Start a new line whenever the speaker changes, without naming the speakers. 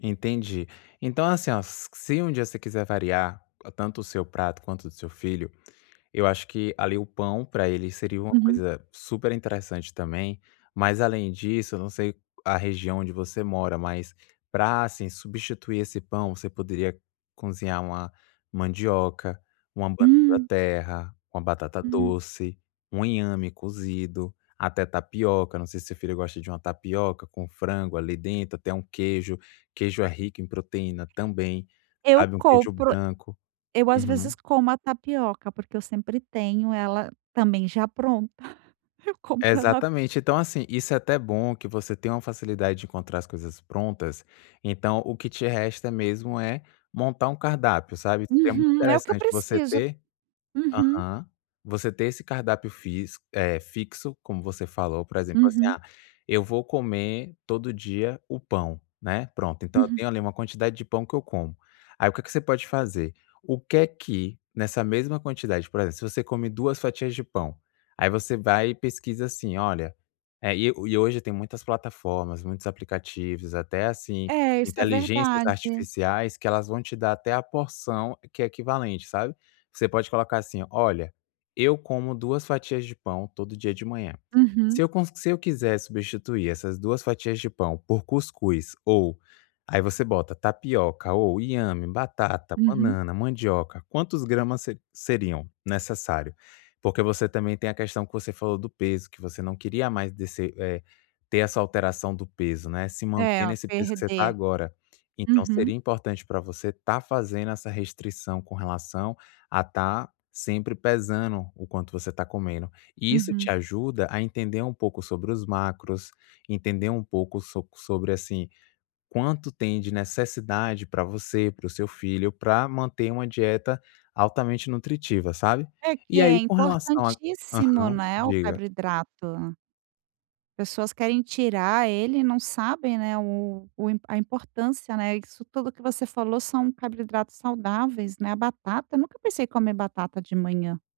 Entendi. Então, assim, ó, se um dia você quiser variar tanto o seu prato quanto o do seu filho, eu acho que o pão, para ele, seria uma
Uhum.
coisa superinteressante também. Mas, além disso, eu não sei a região onde você mora, mas, para substituir esse pão você poderia cozinhar uma mandioca, uma
Hum.
banana-da-terra, uma
Hum.
batata-doce, um inhame cozido, até tapioca. Não sei se seu filho gosta de uma tapioca com frango ali dentro, até um queijo. Queijo é rico em proteína também,
Eu
sabe? Um queijo
compro.
branco.
Eu, às
Uhum.
vezes, como a tapioca porque eu sempre tenho ela também já pronta, eu compro ela pron
Exatamente. Então, assim, isso é até bom que você tem uma facilidade de encontrar as coisas prontas. Então, o que te resta mesmo é montar um cardápio, sabe? Seria muito
Uhum. É o que eu
interessante você
preciso.
ter
Uhum.
aham, você ter esse cardápio físico, eh, fixo, como você falou. Por exemplo, assim:
Uhum.
"Ah, eu vou comer todo dia o pão", né? Pronto, então eu
Uhum.
tenho ali uma quantidade de pão que eu como. Aí, o que é que você pode fazer? O que é que, nessa mesma quantidade, por exemplo, se você come duas fatias de pão, aí você vai e pesquisa, assim; "Olha" e hoje tem muitas plataformas, muitos aplicativos, até, assim,
É, isso é
inteligências
verdade.
artificiais que vão te dar até a porção equivalente, sabe? Você pode colocar assim: "Olha, eu como duas fatias de pão todo dia de manhã.
Uhum.
Se con eu quisesse substituir essas duas fatias de pão por cuscuz" ou aí você coloca "tapioca, inhame, batata,
Uhum.
banana, mandioca, quantos gramas seriam necessários?" Porque você também tem a questão que você falou do peso, que você não queria mais descer eh, ter essa alteração do peso, né? Se
É,
manter nesse peso em que está
perder.
agora. Então,
Uhum.
seria importante para você tá fazendo essa restrição, com relação a estar sempre pesando o quanto você está comendo. E isso te
Uhum.
ajuda a entender um pouco sobre os macros, entender um pouco sobre assim, quanto tem de necessidade para você, para o seu filho, para manter uma dieta altamente nutritiva, sabe?
É que
E
é
aí, com relação a
importantíssimo,
aham,
né, o
diga.
carboidrato. Pessoas querem tirar ele e não sabem, né, o o a importância, né, isso tudo que você falou são carboidratos saudáveis, né, a batata, eu nunca pensei em comer batata de manhã.